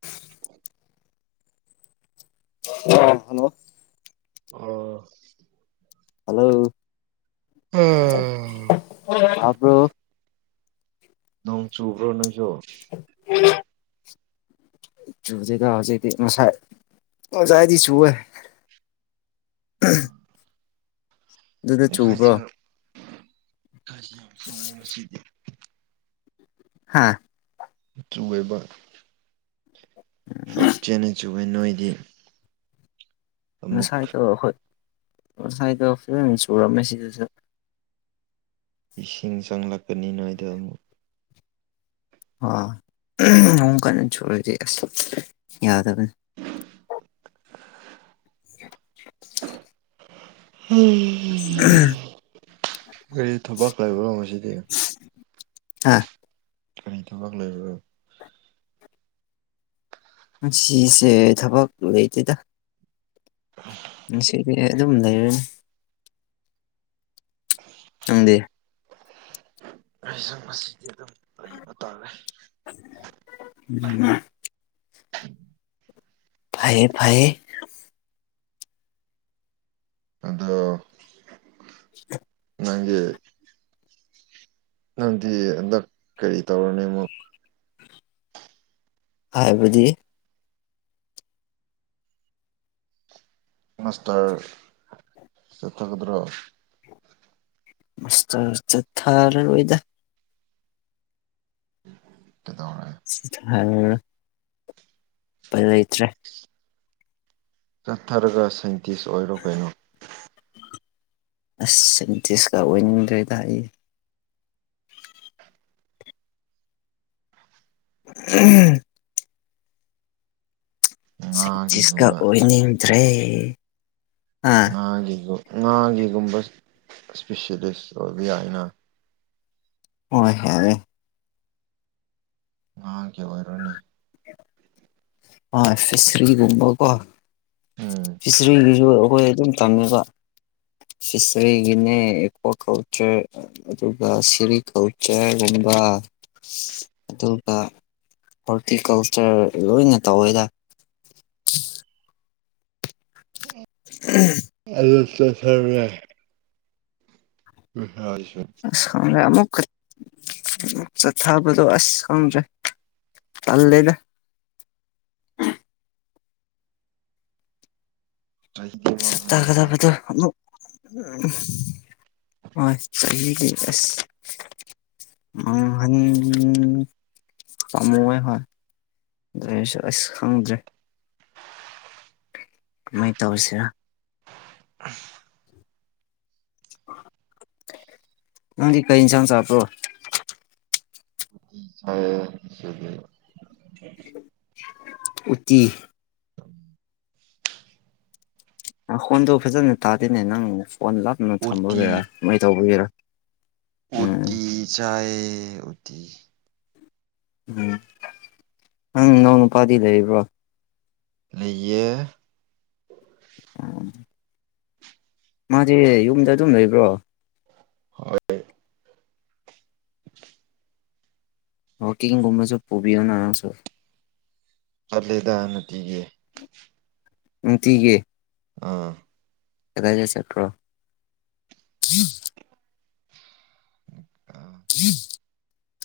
[inaudible] [unintelligible] Hello ꯑꯥ hello ꯍꯥꯕ꯭ꯔꯣ ꯅꯣꯡ ꯆꯨꯕ꯭ꯔꯣ ꯅꯣꯏꯁꯨ [unintelligible] ꯆꯨꯗꯦꯗ ꯍꯧꯖꯤꯛꯇꯤ ꯉꯁꯥꯥꯏ ꯉꯁꯥꯢꯗꯤ ꯆꯨꯋꯦ ꯗꯨꯗ ꯆꯨꯕ꯭ꯔꯣ ꯑꯩꯈꯣꯏꯁꯨ [inaudible] ꯍꯥꯥ ꯆꯨꯋꯦꯕ ꯐꯠꯖꯅ ꯆꯨꯋꯦ ꯅꯣꯏꯗꯤ ꯑꯃꯨꯛ ꯉꯁꯥꯏꯗꯥ ꯑꯈꯣꯢ ꯉꯁꯥꯢꯗꯣ ꯐꯖꯅ ꯆꯨꯔꯝꯃꯦ ꯁꯤꯗꯁꯨ ꯏꯁꯤꯡ ꯆꯪꯂꯛꯀꯅꯤ ꯅꯣꯏꯗ ꯑꯃꯨꯛ ꯑꯥ ꯎꯝ ꯅꯣꯡ ꯀꯟꯅ ꯆꯨꯔꯗꯤ ꯑꯁ ꯌꯥꯗꯕꯅꯦ ꯍꯦ ꯎꯝ ꯀꯔꯤ ꯊꯕꯛ ꯂꯩꯥꯕ꯭ꯔꯣꯉꯁꯤꯗꯤ ꯍꯥ ꯀꯔꯤ ꯊꯕꯛ ꯂꯩꯕ꯭ꯔꯣ ꯉꯁꯤꯁꯦ ꯊꯕꯛ ꯂꯩꯇꯦꯗ [unintelligible] ꯉꯁꯤꯗꯤ ꯑꯩ ꯑꯗꯨꯝ ꯂꯩꯔꯅꯤ [inaudible] ꯅꯪꯗꯤ ꯑꯩꯁꯨ ꯉꯁꯤꯗꯤ ꯑꯗꯨꯝ ꯂꯩꯕ ꯇꯥꯔꯦ [unintelligible] ꯐꯩꯌꯦ ꯐꯩꯌꯦ ꯑꯗꯣ [inaudible] ꯅꯪꯒꯤ ꯅꯪꯗꯤ ꯍꯟꯗꯛ ꯀꯔꯤ ꯇꯧꯔꯅꯤ ꯑꯃꯨꯛ ꯍꯥꯏꯕꯗꯤ ꯃꯥꯁꯇꯔ ꯆꯠꯊꯒꯗ꯭ꯔꯣ ꯃꯥꯁꯇ꯭ꯔ ꯆꯠꯊꯔꯔꯣꯏꯗ ꯀꯩꯗꯧꯔꯦ [unintelligible] ꯎꯄꯥꯢ ꯂꯩꯇ꯭ꯔꯦ ꯆꯠꯊꯔꯒ ꯁꯥꯏꯟꯇꯤꯁ ꯑꯣꯏꯔꯣ ꯀꯩꯅꯣ ꯑꯁ ꯁꯥꯏꯟꯇꯤꯁꯀ ꯑꯣꯏꯅꯤꯡꯗ꯭ꯔꯦꯗ ꯑꯩ ꯎꯝ ꯁꯥꯢꯟꯇꯤꯁꯀ ꯉꯥꯒꯤꯒꯨꯝꯕ ꯑꯣꯏꯅꯤꯡꯗ꯭ꯔꯦ ꯑ ꯉꯥꯒꯤꯒ ꯉꯥꯒꯤꯒꯨꯝꯕ ꯁ꯭ꯄꯤꯁꯦꯜꯂꯤꯁ ꯑꯣꯏꯕ ꯌꯥꯏꯅ ꯍꯣꯏ ꯌꯥꯢꯌꯦ ꯉꯥꯒꯤ ꯑꯣꯏꯔꯣꯅꯦ ꯑꯣꯢ ꯐꯤꯁ꯭ꯔꯤꯒꯨꯝꯕ ꯀꯣ ꯎꯝ ꯐꯤꯁ꯭ꯔꯤꯒꯤꯁꯨ ꯑꯩꯈꯣꯏ ꯑꯗꯨꯝ ꯇꯝꯃꯦꯀꯣ ꯐꯤꯁ꯭ꯔꯤꯒꯤꯅꯦ ꯑꯦꯀ꯭ꯋꯥ ꯀꯜꯆꯔ ꯑꯗꯨꯒ ꯁꯦꯔꯤ ꯀꯜꯆꯔꯒꯨꯝꯕ ꯑꯗꯨꯒ ꯍꯣꯔꯇꯤꯀꯜꯆꯔ ꯂꯣꯏꯅ ꯇꯧꯋꯦꯗ [unintelligible] ꯎꯝ [unintelligible] [unintelligible] ꯑ ꯈꯪꯗꯦ ꯑꯃꯨꯛꯀ ꯆꯠꯊꯕꯗꯣ ꯑꯁ ꯈꯪꯗ꯭ꯔꯦ ꯇꯜꯂꯦꯗ ꯆꯍꯤꯗꯤ [unintelligible] ꯃꯥꯡꯍꯟꯒꯅꯨꯍꯦ ꯇꯥꯒꯗꯕꯗꯣ [unintelligible] ꯆꯍꯤꯒꯤ ꯑꯁ [unintelligible] ꯇꯥꯃꯣ ꯍꯣꯏ ꯍꯣꯏ ꯗ꯭ꯔꯦꯁꯨ ꯑꯁ ꯈꯪꯗ꯭ꯔꯦ ꯑꯗꯨꯃꯥꯏ ꯇꯧꯔꯁꯤꯔ ꯎꯪ ꯅꯪꯗꯤ ꯀꯩ ꯏꯟꯁꯥꯡ ꯆꯥꯕ꯭ꯔꯣ ꯍꯩꯌꯦ ꯁꯤꯗꯤ [inaudible] ꯎꯠꯇꯤ [inaudible] ꯅꯈꯣꯟꯗꯣ ꯐꯖꯅ ꯇꯥꯗꯦꯅꯦ ꯅꯪ ꯐꯣꯟ ꯂꯥꯞꯅ ꯎꯇꯤ ꯊꯝꯕꯒꯤꯔꯥ ꯀꯃꯥꯏꯇꯧꯕꯒꯤꯔꯥ ꯎꯠꯇꯤ ꯆꯥꯏꯌꯦ ꯎꯠꯇꯤ ꯎꯝ [inaudible] ꯅꯪ ꯏꯅꯥꯎ ꯅꯨꯄꯥꯗꯤ ꯂꯩꯔꯤꯕ꯭ꯔꯣ ꯂꯩꯌꯦ [inaudible] ꯃꯥꯗꯤ ꯌꯨꯝꯗ ꯑꯗꯨꯝ ꯂꯩꯕ꯭ꯔꯣ ꯍꯣꯏ [inaudible] ꯋꯥꯀꯤꯡꯒꯨꯝꯕꯁꯨ ꯄꯨꯕꯤꯌꯣꯅ ꯑꯉꯥꯡꯁꯨ ꯆꯠꯂꯦꯗ [unintelligible] ꯗꯤꯌꯦ ꯅꯨꯡꯇꯤꯒꯤ ꯑꯥ ꯀꯗꯥꯏꯗ ꯆꯠꯄ꯭ꯔꯣ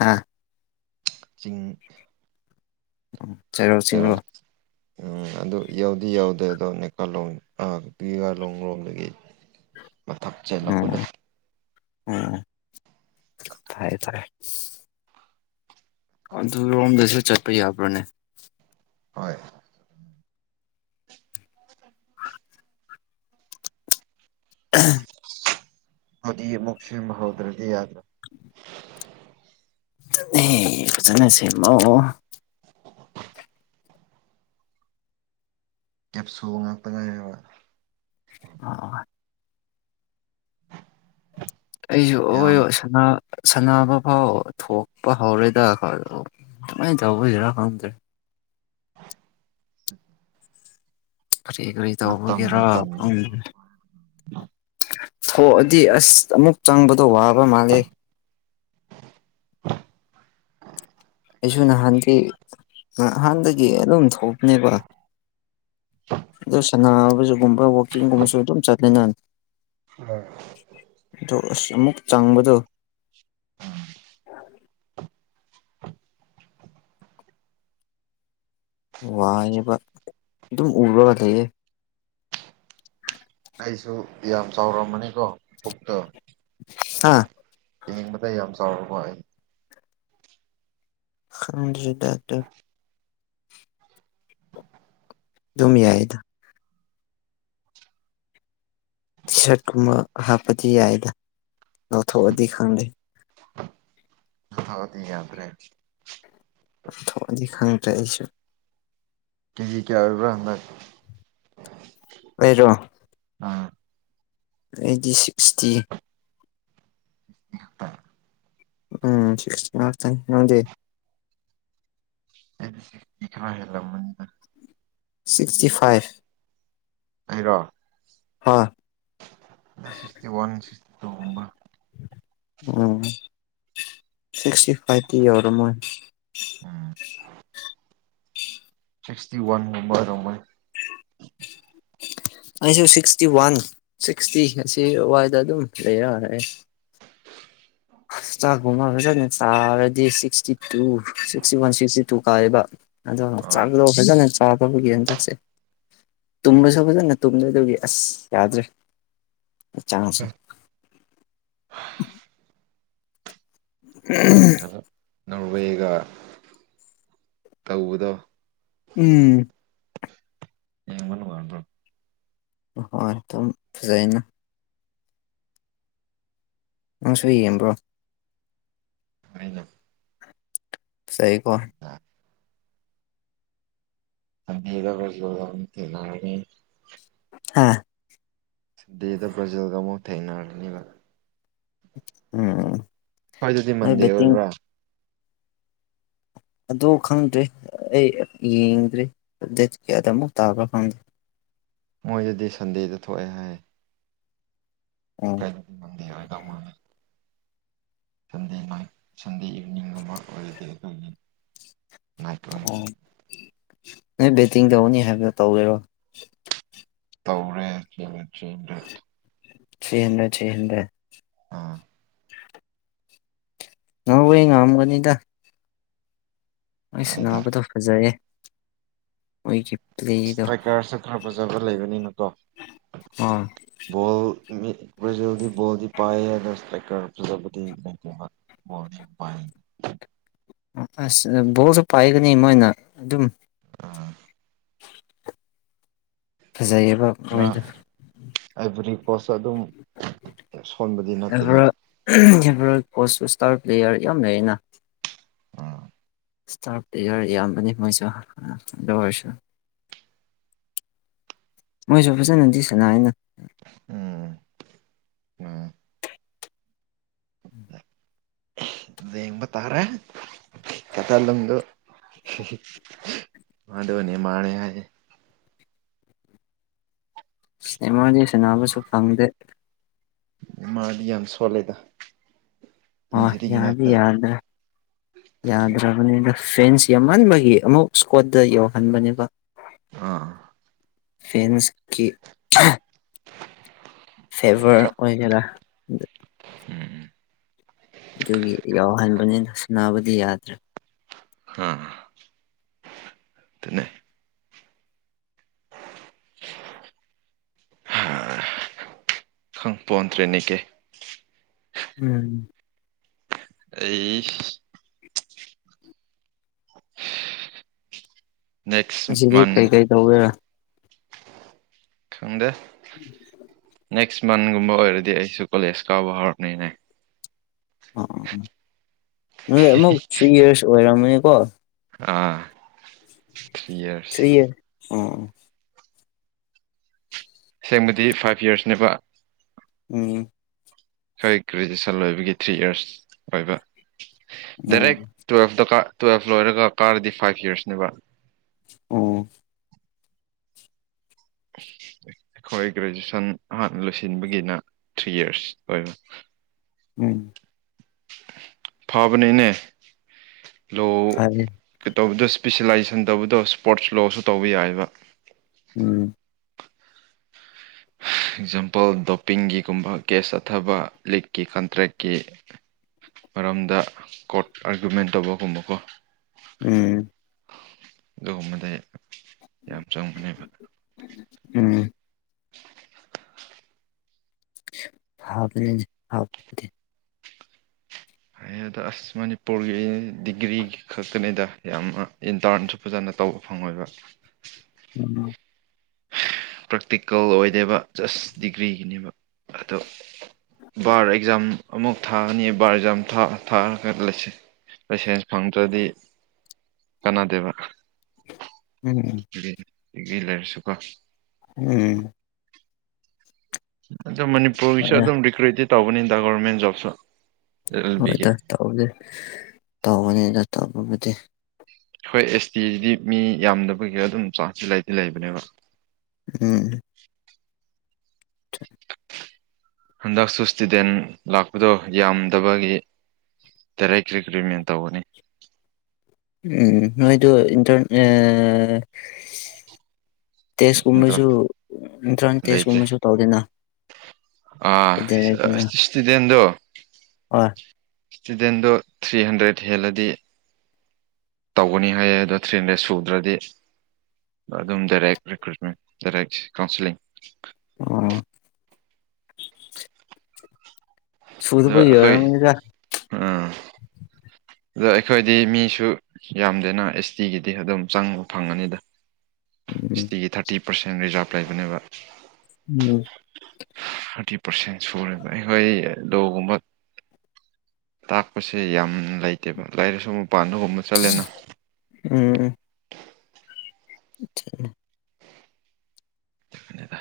ꯍꯥꯥ ꯆꯤꯡ ꯆꯩꯔꯥꯎ ꯆꯩꯔꯥꯎ ꯆꯤꯡꯔꯣ ꯎꯝ ꯑꯗꯨ ꯌꯧꯗꯤ ꯌꯥꯎꯗꯦ ꯑꯗꯣ ꯅꯦꯛꯀꯥꯂꯣꯡ ꯑ [unintelligible] ꯂꯣꯡ ꯂꯣꯝꯗꯒꯤ [inaudible] ꯃꯊꯛ ꯆꯦꯜꯂꯛꯄꯗ ꯑꯣ ꯑꯣ ꯐꯩ ꯐꯩ ꯑꯗꯨꯔꯣꯝꯗꯁꯨ ꯆꯠꯄ ꯌꯥꯕ꯭ꯔꯅꯦ ꯍꯣꯏ ꯑꯍꯝ ꯑꯗꯨꯗꯤ ꯑꯃꯨꯛ ꯁꯦꯝꯕ ꯍꯧꯗ꯭ꯔꯗꯤ ꯌꯥꯗ꯭ꯔꯦ ꯑꯗꯨꯅꯦ ꯐꯖꯅ ꯁꯦꯝꯃꯣ ꯀꯦꯞꯁꯨ ꯉꯥꯛꯇ ꯉꯥꯏꯔꯕ ꯑꯣ ꯑꯩꯁꯨ ꯌꯥꯝ [unintelligible] ꯁꯥꯟꯅꯕ ꯐꯥꯎ ꯊꯣꯛꯄ ꯍꯧꯔꯦꯗ [unintelligible] ꯀꯃꯥꯏ ꯇꯧꯕꯒꯤꯔꯥ ꯈꯪꯗꯦ [inaudible] ꯀꯔꯤ ꯀꯔꯤ ꯃꯇꯝ ꯇꯧꯕꯒꯤꯔ ꯃꯇꯝꯅ ꯈꯪꯗꯦ ꯊꯣꯛꯑꯗꯤ ꯑꯁ ꯑꯃꯨꯛ ꯆꯪꯕꯗꯣ ꯋꯥꯕ ꯃꯥꯂꯦ ꯑꯩꯁꯨ ꯑꯩꯈꯣꯏ ꯅꯍꯥꯟꯗꯤ ꯅꯍꯥꯟꯗꯒꯤ ꯑꯗꯨꯝ ꯊꯣꯛꯄꯅꯦꯕ ꯑꯗꯨ ꯁꯅꯥꯕꯖꯒꯨꯝꯕ ꯋꯥꯛꯀꯤꯡꯒꯨꯝꯕꯁꯨ ꯑꯗꯨꯝ ꯆꯠꯂꯦ ꯅ ꯑ ꯑꯗꯣ ꯑꯁ ꯑꯃꯨꯛ ꯆꯪꯕꯗꯣ ꯋꯥꯏꯌꯦꯕ ꯑꯗꯨꯝ ꯎꯔꯒ ꯂꯩꯌꯦ ꯑꯩꯁꯨ ꯌꯥꯝ ꯆꯥꯎꯔꯝꯕꯅꯤꯀꯣ ꯄꯨꯛꯇꯣ ꯍꯥꯥ ꯌꯦꯡꯕꯗ ꯌꯥꯝ ꯆꯥꯎꯔꯕꯣ ꯑꯩ ꯈꯪꯗ꯭ꯔꯦꯗ ꯑꯗꯨ [inaudible] ꯑꯗꯨꯝ ꯌꯥꯏꯗ ꯇꯤ ꯁꯥꯔꯠ ꯀꯨꯝꯕ ꯍꯥꯞꯄꯗꯤ ꯌꯥꯏꯗ ꯂꯧꯊꯣꯛꯑꯗꯤ ꯈꯪꯗꯦ [unintelligible] ꯌꯥꯗ꯭ꯔꯦ ꯊꯣꯛꯑꯗꯤ ꯈꯪꯗ꯭ꯔꯦ ꯑꯩꯁꯨ ꯀꯦꯖꯤ ꯀꯌꯥ ꯑꯣꯏꯕ꯭ꯔꯥ ꯍꯟꯗꯛ ꯑꯩꯔꯣ ꯑꯥ ꯑꯩꯗꯤ ꯁꯤꯛꯁꯇꯤ [unintelligible] ꯎꯝ ꯁꯤꯁꯛꯇꯤ ꯉꯥꯛꯇꯅꯦ ꯅꯪꯗꯤ [unintelligible] ꯁꯤꯛꯁꯇꯤ ꯐꯥꯏꯚ ꯑꯩꯔꯣ ꯍꯥ ꯁꯤꯛꯁꯇꯤ ꯋꯥꯟ ꯁꯤꯛꯁꯇꯤ ꯇꯨꯒꯨꯝꯕ ꯎꯝ ꯁꯤꯁꯛꯇꯤ ꯐꯥꯏꯚꯇꯤ ꯌꯧꯔꯝꯃꯣꯏ ꯎꯝ ꯁꯤꯁꯛꯇꯤ ꯋꯥꯟ ꯒꯨꯝꯕ ꯑꯣꯏꯔꯝꯃꯣꯏ [unintelligible] ꯑꯩꯁꯨ ꯁꯤꯛꯁꯇꯤ ꯋꯥꯟ ꯁꯤꯛꯁꯇꯤ ꯑꯁꯤ ꯋꯥꯏꯗ ꯑꯗꯨꯝ ꯂꯩꯔꯒ ꯂꯩꯔꯦ ꯆꯥꯛꯀꯨꯝꯕ ꯐꯖꯅ ꯆꯥꯔꯗꯤ sixty two sixty one sixty two ꯀꯥꯏꯑꯦꯕ ꯑꯗꯣ ꯑꯥ ꯆꯥꯛꯗꯣ ꯐꯖꯅ ꯆꯥꯗꯕꯒꯤ ꯍꯟꯗꯛꯁꯦ ꯇꯨꯝꯕꯁꯨ ꯐꯖꯅ ꯇꯨꯝꯗꯕꯒꯤ ꯑꯁ ꯌꯥꯗ꯭ꯔꯦ ꯍꯛꯆꯥꯡꯁꯦ [unintelligible] [unintelligible] ꯅꯣꯔꯋꯦꯒ ꯇꯧꯕꯗꯣ ꯎꯝ ꯌꯦꯡꯕ ꯅꯨꯡꯉꯥꯏꯕ꯭ꯔꯣ ꯑꯣ ꯍꯣꯏ ꯑꯗꯨꯝ ꯐꯖꯩꯅ ꯅꯪꯁꯨ ꯌꯦꯡꯕ꯭ꯔꯣ ꯑꯩꯅ ꯆꯩꯀꯣ ꯑꯥ ꯑꯅꯩꯕ [unintelligible] ꯊꯦꯛꯅꯔꯅꯤ ꯍꯥ ꯗꯦꯗ ꯕ꯭ꯔꯖꯤꯜꯒ ꯀꯥꯡꯕꯨ ꯊꯦꯡꯅꯔꯅꯤꯕ ꯎꯝ ꯃꯣꯏꯗꯗꯤ ꯑꯩ ꯃꯟꯗꯦ ꯕꯦꯠꯇꯤꯡ ꯑꯣꯏꯕ꯭ꯔꯥ ꯑꯗꯨ ꯈꯪꯗꯦ ꯑꯩ ꯌꯦꯡꯗ꯭ꯔꯤ ꯗꯦꯠ ꯀꯌꯥꯗ ꯑꯃꯨꯛ ꯇꯥꯕ꯭ꯔꯥ ꯈꯪ ꯃꯣꯏꯗꯗꯤ ꯁꯟꯗꯦꯗ ꯊꯣꯛꯑꯦ ꯍꯥꯏ ꯑꯣ [unintelligible] ꯁꯟꯗꯦ ꯅꯥꯏꯠ ꯁꯟꯗꯦ ꯏꯚꯤꯅꯤꯡꯒꯨꯝꯕ ꯑꯣꯏꯔꯗꯤ ꯑꯩꯈꯣꯏꯒꯤ ꯅꯥꯏꯠ ꯑꯣꯏ ꯑꯣ ꯅꯣꯏ ꯕꯦꯠꯇꯤꯡ ꯇꯧꯅꯤ ꯍꯥꯏꯕꯗꯣ ꯇꯧꯒꯦꯔꯣ ꯇꯧꯔꯦ ꯊ꯭ꯔꯤꯍꯟꯗꯦꯠ ꯊ꯭ꯔꯤꯍꯟꯗꯦꯠ ꯊ꯭ꯔꯤꯍꯟꯗꯦꯠ ꯊ꯭ꯔꯤꯍꯟꯗꯦꯠ ꯑꯥ ꯅꯣꯔꯋꯦ ꯉꯝꯒꯅꯤꯗ ꯃꯣꯏ ꯑꯩꯗ ꯁꯥꯟꯕꯗꯨ ꯐꯖꯩꯌꯦ ꯑꯣꯏꯖꯤꯞ [unintelligible] ꯏꯁꯇ꯭ꯔꯥꯏꯀꯔꯁꯨ ꯈꯔ ꯐꯖꯕ ꯂꯩꯕꯅꯤꯅꯀꯣ ꯑꯥ ꯕꯣꯜ ꯕ꯭ꯔꯥꯖꯤꯜꯗꯤ ꯕꯣꯜꯗꯤ ꯄꯥꯏꯌꯦ ꯑꯗꯨ ꯏꯁꯇꯥꯏꯀ꯭ꯔ ꯐꯖꯕꯗꯤ ꯂꯩꯇꯦꯕ ꯕꯣꯜꯗꯤ ꯄꯥꯏ ꯑꯁ ꯑꯥ ꯕꯣꯜꯁꯨ ꯄꯥꯏꯒꯅꯤ ꯃꯣꯏꯅ ꯑꯗꯨꯝ ꯑꯥ ꯐꯖꯩꯌꯦꯕ ꯑꯃ ꯃꯣꯏꯗꯣ ꯑꯦꯕ꯭ꯔꯤ ꯀꯣꯁꯇ ꯑꯗꯨꯝ ꯁꯣꯟꯕꯗꯤ ꯅꯠꯇꯦꯅ ꯐꯦꯕꯔꯦꯜ ꯀꯣꯆ ꯏꯁꯇꯥꯔ ꯄ꯭ꯂꯦꯌꯔ ꯌꯥꯝ ꯂꯩꯌꯦꯅ ꯑꯥ ꯏꯁꯇꯥ ꯄꯦꯂꯌ꯭ꯔ ꯌꯥꯝꯕꯅꯤ ꯃꯣꯏꯁꯨ ꯑꯗꯨ ꯑꯣꯏꯔꯁꯨ ꯃꯣꯏꯁꯨ ꯐꯥꯖꯅꯗꯤ ꯁꯥꯟꯅꯌꯦꯅ ꯎꯝ ꯎꯝ ꯌꯦꯡꯕ ꯇꯥꯔꯦ ꯑꯀꯥꯜꯂꯝꯗꯨ ꯃꯗꯨꯅꯦ ꯃꯥꯅꯦ ꯍꯥꯏꯌꯦ ꯅꯦꯃꯥꯔꯗꯤ ꯁꯥꯟꯅꯕꯁꯨ ꯐꯪꯗꯦ ꯅꯦꯃꯥꯔꯗꯤ ꯌꯥꯝ ꯁꯣꯜꯂꯦꯗ ꯑꯥ ꯏꯟꯖꯨꯔꯤ ꯌꯥꯗꯤ ꯉꯥꯛꯇ ꯌꯥꯗ꯭ꯔꯦ ꯌꯥꯗ꯭ꯔꯕꯅꯤꯗ ꯐꯦꯟꯁ ꯌꯥꯝꯍꯟꯕꯒꯤ ꯑꯃꯨꯛ ꯏꯁꯀꯣꯗꯠꯇ ꯌꯧꯍꯟꯕꯅꯦꯕ ꯑꯥ ꯐꯦꯟꯁꯀꯤ ꯐꯦꯚꯔ ꯑꯣꯏꯒꯦꯔ ꯎꯝ ꯑꯗꯨꯒꯤ ꯌꯥꯎꯍꯟꯕꯅꯤꯗ ꯁꯥꯟꯅꯕꯗꯤ ꯌꯥꯗ꯭ꯔꯦ ꯍꯥ ꯑꯗꯨꯅꯦ ꯈꯪ ꯄꯣꯟꯗ꯭ꯔꯦꯅꯦ ꯀꯦ ꯎꯝ ꯑꯩꯁ ꯅꯦꯛꯁ ꯉꯁꯤꯗꯤ ꯃꯟ ꯀꯩ ꯀꯩ ꯇꯧꯒꯦꯔ ꯈꯪꯗꯦ ꯎꯝ ꯅꯦꯛꯁ ꯃꯟꯒꯨꯝꯕ ꯑꯣꯏꯔꯗꯤ ꯑꯩꯁꯨ ꯀꯣꯂꯦꯖ ꯀꯥꯎꯕ ꯍꯧꯔꯛꯅꯤꯅꯦ ꯑꯥ ꯅꯣꯏ ꯑꯃꯨꯛ ꯊ꯭ꯔꯤ ꯌꯔꯁ ꯑꯣꯏꯔꯝꯃꯅꯤꯀꯣ ꯑꯥ ꯊ꯭ꯔꯤ ꯌꯔꯁ ꯊ꯭ꯔꯤ ꯎ ꯁꯦꯡꯕꯗꯤ ꯐꯥꯏꯚ ꯌꯔꯁꯅꯦꯕ ꯎꯝ ꯍꯣꯏ ꯒ꯭ꯔꯦꯖꯨꯦꯁꯟ ꯂꯣꯏꯕꯒꯤ ꯊ꯭ꯔꯤ ꯏꯔꯁ ꯑꯣꯏꯕ ꯗꯥꯏꯔꯦꯛ ꯎꯝ ꯇꯨꯋꯦꯜꯐꯇꯀ ꯇꯨꯋꯦꯜꯞ ꯂꯣꯏꯔꯒ ꯀꯥꯔꯗꯤ ꯐꯥꯏꯚ ꯌꯔꯁꯅꯦꯕ ꯑꯣ [inaudible] ꯑꯩꯈꯣꯏ ꯒ꯭ꯔꯦꯖꯨꯦꯁꯟ ꯍꯥꯟꯅ ꯂꯣꯏꯁꯤꯟꯕꯒꯤꯅ ꯊ꯭ꯔꯤ ꯌꯔꯁ ꯑꯣꯏꯕ ꯎꯝ ꯐꯥꯕꯅꯤꯅꯦ ꯂꯣ ꯐꯔꯦ ꯀꯩ ꯇꯧꯕꯗꯣ ꯁ꯭ꯄꯤꯁꯦꯂꯥꯏꯖꯦꯁꯟ ꯇꯧꯕꯗꯣ ꯁ꯭ꯄꯣꯔꯠꯁ ꯂꯣꯁꯨ ꯇꯧꯕ ꯌꯥꯏꯑꯕ ꯎꯝ ꯑꯦꯛꯖꯥꯝꯄꯜ ꯗꯣꯞꯄꯤꯡꯒꯤꯒꯨꯝꯕ ꯀꯦꯁ ꯆꯠꯊꯕ ꯂꯤꯛꯀꯤ ꯀꯟꯇ꯭ꯔꯦꯛꯀꯤ ꯃꯔꯝꯗ ꯀꯣꯔꯠ ꯑꯥꯔꯒꯨꯃꯦꯟ ꯇꯧꯕꯒꯨꯝꯕꯀꯣ ꯎꯝ ꯑꯗꯨꯒꯨꯝꯕꯗꯤ ꯌꯥꯝ ꯆꯪꯕꯅꯦꯕ ꯎꯝ [inaudible] ꯍꯥꯥꯎꯕꯅꯦ ꯍꯥꯥꯎꯕꯗꯤ ꯍꯩꯌꯦꯗ ꯑꯁ ꯃꯅꯤꯄꯨꯔꯒꯤ ꯗꯤꯒ꯭ꯔꯤ ꯈꯛꯇꯅꯤꯗ ꯌꯥꯝꯅ ꯏꯟꯇ꯭ꯔꯔꯟꯁꯨ ꯐꯖꯅ ꯇꯧꯕ ꯐꯪꯉꯣꯏꯕ ꯎꯝ ꯄ꯭ꯔꯦꯛꯇꯤꯀꯦꯜ ꯑꯣꯏꯗꯦꯕ ꯖꯁ ꯗꯤꯒ꯭ꯔꯤꯒꯤꯅꯦꯕ ꯑꯗꯣ ꯕꯥꯔ ꯑꯦꯛꯖꯥꯝ ꯑꯃꯨꯛ ꯊꯥꯑꯅꯤ ꯕꯥꯔ ꯑꯦꯛꯖꯥꯝ ꯊ ꯊꯥꯔꯒ ꯂꯩꯁꯦ ꯂꯥꯏꯁꯦꯟꯁ ꯐꯪꯗ꯭ꯔꯗꯤ ꯀꯥꯟꯅꯥꯗꯦꯕ ꯎꯝ [unintelligible] ꯗꯤꯒ꯭ꯔꯤ ꯂꯩꯔꯁꯨꯀꯣ ꯎꯝ ꯑꯗꯨ ꯃꯅꯤꯄꯨꯔꯒꯤꯁꯨ ꯑꯗꯨꯝ ꯔꯤꯀ꯭ꯔꯨꯏꯠꯇꯤ ꯇꯧꯕꯅꯤꯗ ꯒꯣꯔꯔꯃꯦꯟ ꯖꯣꯕꯁꯨ ꯑꯦꯜ ꯑꯦꯜ ꯕꯤꯒꯤ ꯍꯣꯏꯗ ꯇꯧꯒꯦ ꯇꯧꯒꯅꯤꯗ ꯇꯧꯕꯕꯨꯗꯤ ꯈꯣꯏ ꯑꯦꯁ ꯇꯤꯁꯤꯒꯤꯗꯤ ꯃꯤ ꯌꯥꯝꯗꯕꯒꯤ ꯑꯗꯨꯝ ꯆꯥꯟꯁꯇꯤ ꯂꯩꯗꯤ ꯂꯩꯕꯅꯦꯕ ꯎꯝ [inaudible] ꯍꯟꯗꯛꯁꯨ ꯏꯁꯇꯨꯗꯦꯟ ꯂꯥꯛꯄꯗꯣ ꯌꯥꯝꯗꯕꯒꯤ ꯗꯥꯏꯔꯦꯛ ꯔꯤꯀ꯭ꯔꯨꯏꯠꯃꯦꯟ ꯇꯧꯕꯅꯤ ꯎꯝ ꯅꯣꯏꯗꯣ ꯏꯟꯇꯔꯟ ꯑ ꯇꯦꯁ ꯅꯠꯇ꯭ꯔ ꯀꯨꯝꯕꯁꯨ ꯏꯟꯇ꯭ꯔꯥꯟ ꯂꯩꯇꯦ ꯇꯦꯁꯀꯨꯝꯕꯁꯨ ꯇꯧꯗꯦꯅ ꯑꯥ ꯀꯩꯗꯧꯔꯤꯅꯣ ꯏꯁꯇꯨꯗꯦꯟꯗꯣ ꯍꯣꯏ ꯏꯁꯇꯨꯗꯦꯟꯗꯣ ꯊ꯭ꯔꯤ ꯍꯟꯗ꯭ꯔꯦꯗ ꯍꯦꯜꯂꯗꯤ ꯇꯧꯒꯅꯤ ꯍꯥꯏꯌꯦ ꯑꯗꯣ ꯊ꯭ꯔꯤꯍꯟꯗ꯭ꯔꯦꯗ ꯁꯨꯗ꯭ꯔꯗꯤ ꯑꯗꯨꯝ ꯗꯥꯏꯔꯦꯛ ꯔꯤꯀꯔꯨꯏꯠꯃꯦꯟ ꯗꯥꯏꯔꯦꯛ ꯀꯥꯎꯟꯁꯤꯂꯤꯡ ꯑꯣ ꯑꯗꯣ ꯁꯨꯗꯕꯒꯤ ꯑꯩꯈꯣꯏ ꯑꯣꯏꯔꯝꯅꯤꯗ꯫ ꯑꯗꯨ ꯑꯩꯈꯣꯏꯗꯤ ꯃꯤꯁꯨ ꯌꯥꯝꯗꯦꯅ ꯑꯦꯁ ꯇꯤꯒꯤꯗꯤ ꯑꯗꯨꯝ ꯆꯪꯕ ꯐꯪꯉꯅꯤꯗ꯫ ꯎꯝ ꯑꯦꯁ ꯇꯤꯒꯤ ꯊꯥꯔꯇꯤ ꯄꯥꯔꯁꯦꯟ ꯔꯤꯖꯥꯞ ꯂꯩꯕꯅꯦꯕ꯫ ꯎꯝ꯫ ꯊꯥꯔꯇꯤ ꯄꯥꯔꯁꯦꯟ ꯁꯨꯔꯦꯕ ꯑꯩꯈꯣꯏ ꯂꯣꯒꯨꯝꯕ ꯇꯥꯛꯄꯁꯦ ꯌꯥꯝ ꯂꯩꯇꯦꯕ ꯂꯩꯔꯤꯁꯨ ꯃꯄꯥꯜꯗꯒꯨꯝꯗ ꯎꯝ꯫ [inaudible] ꯈꯪꯗꯦꯗ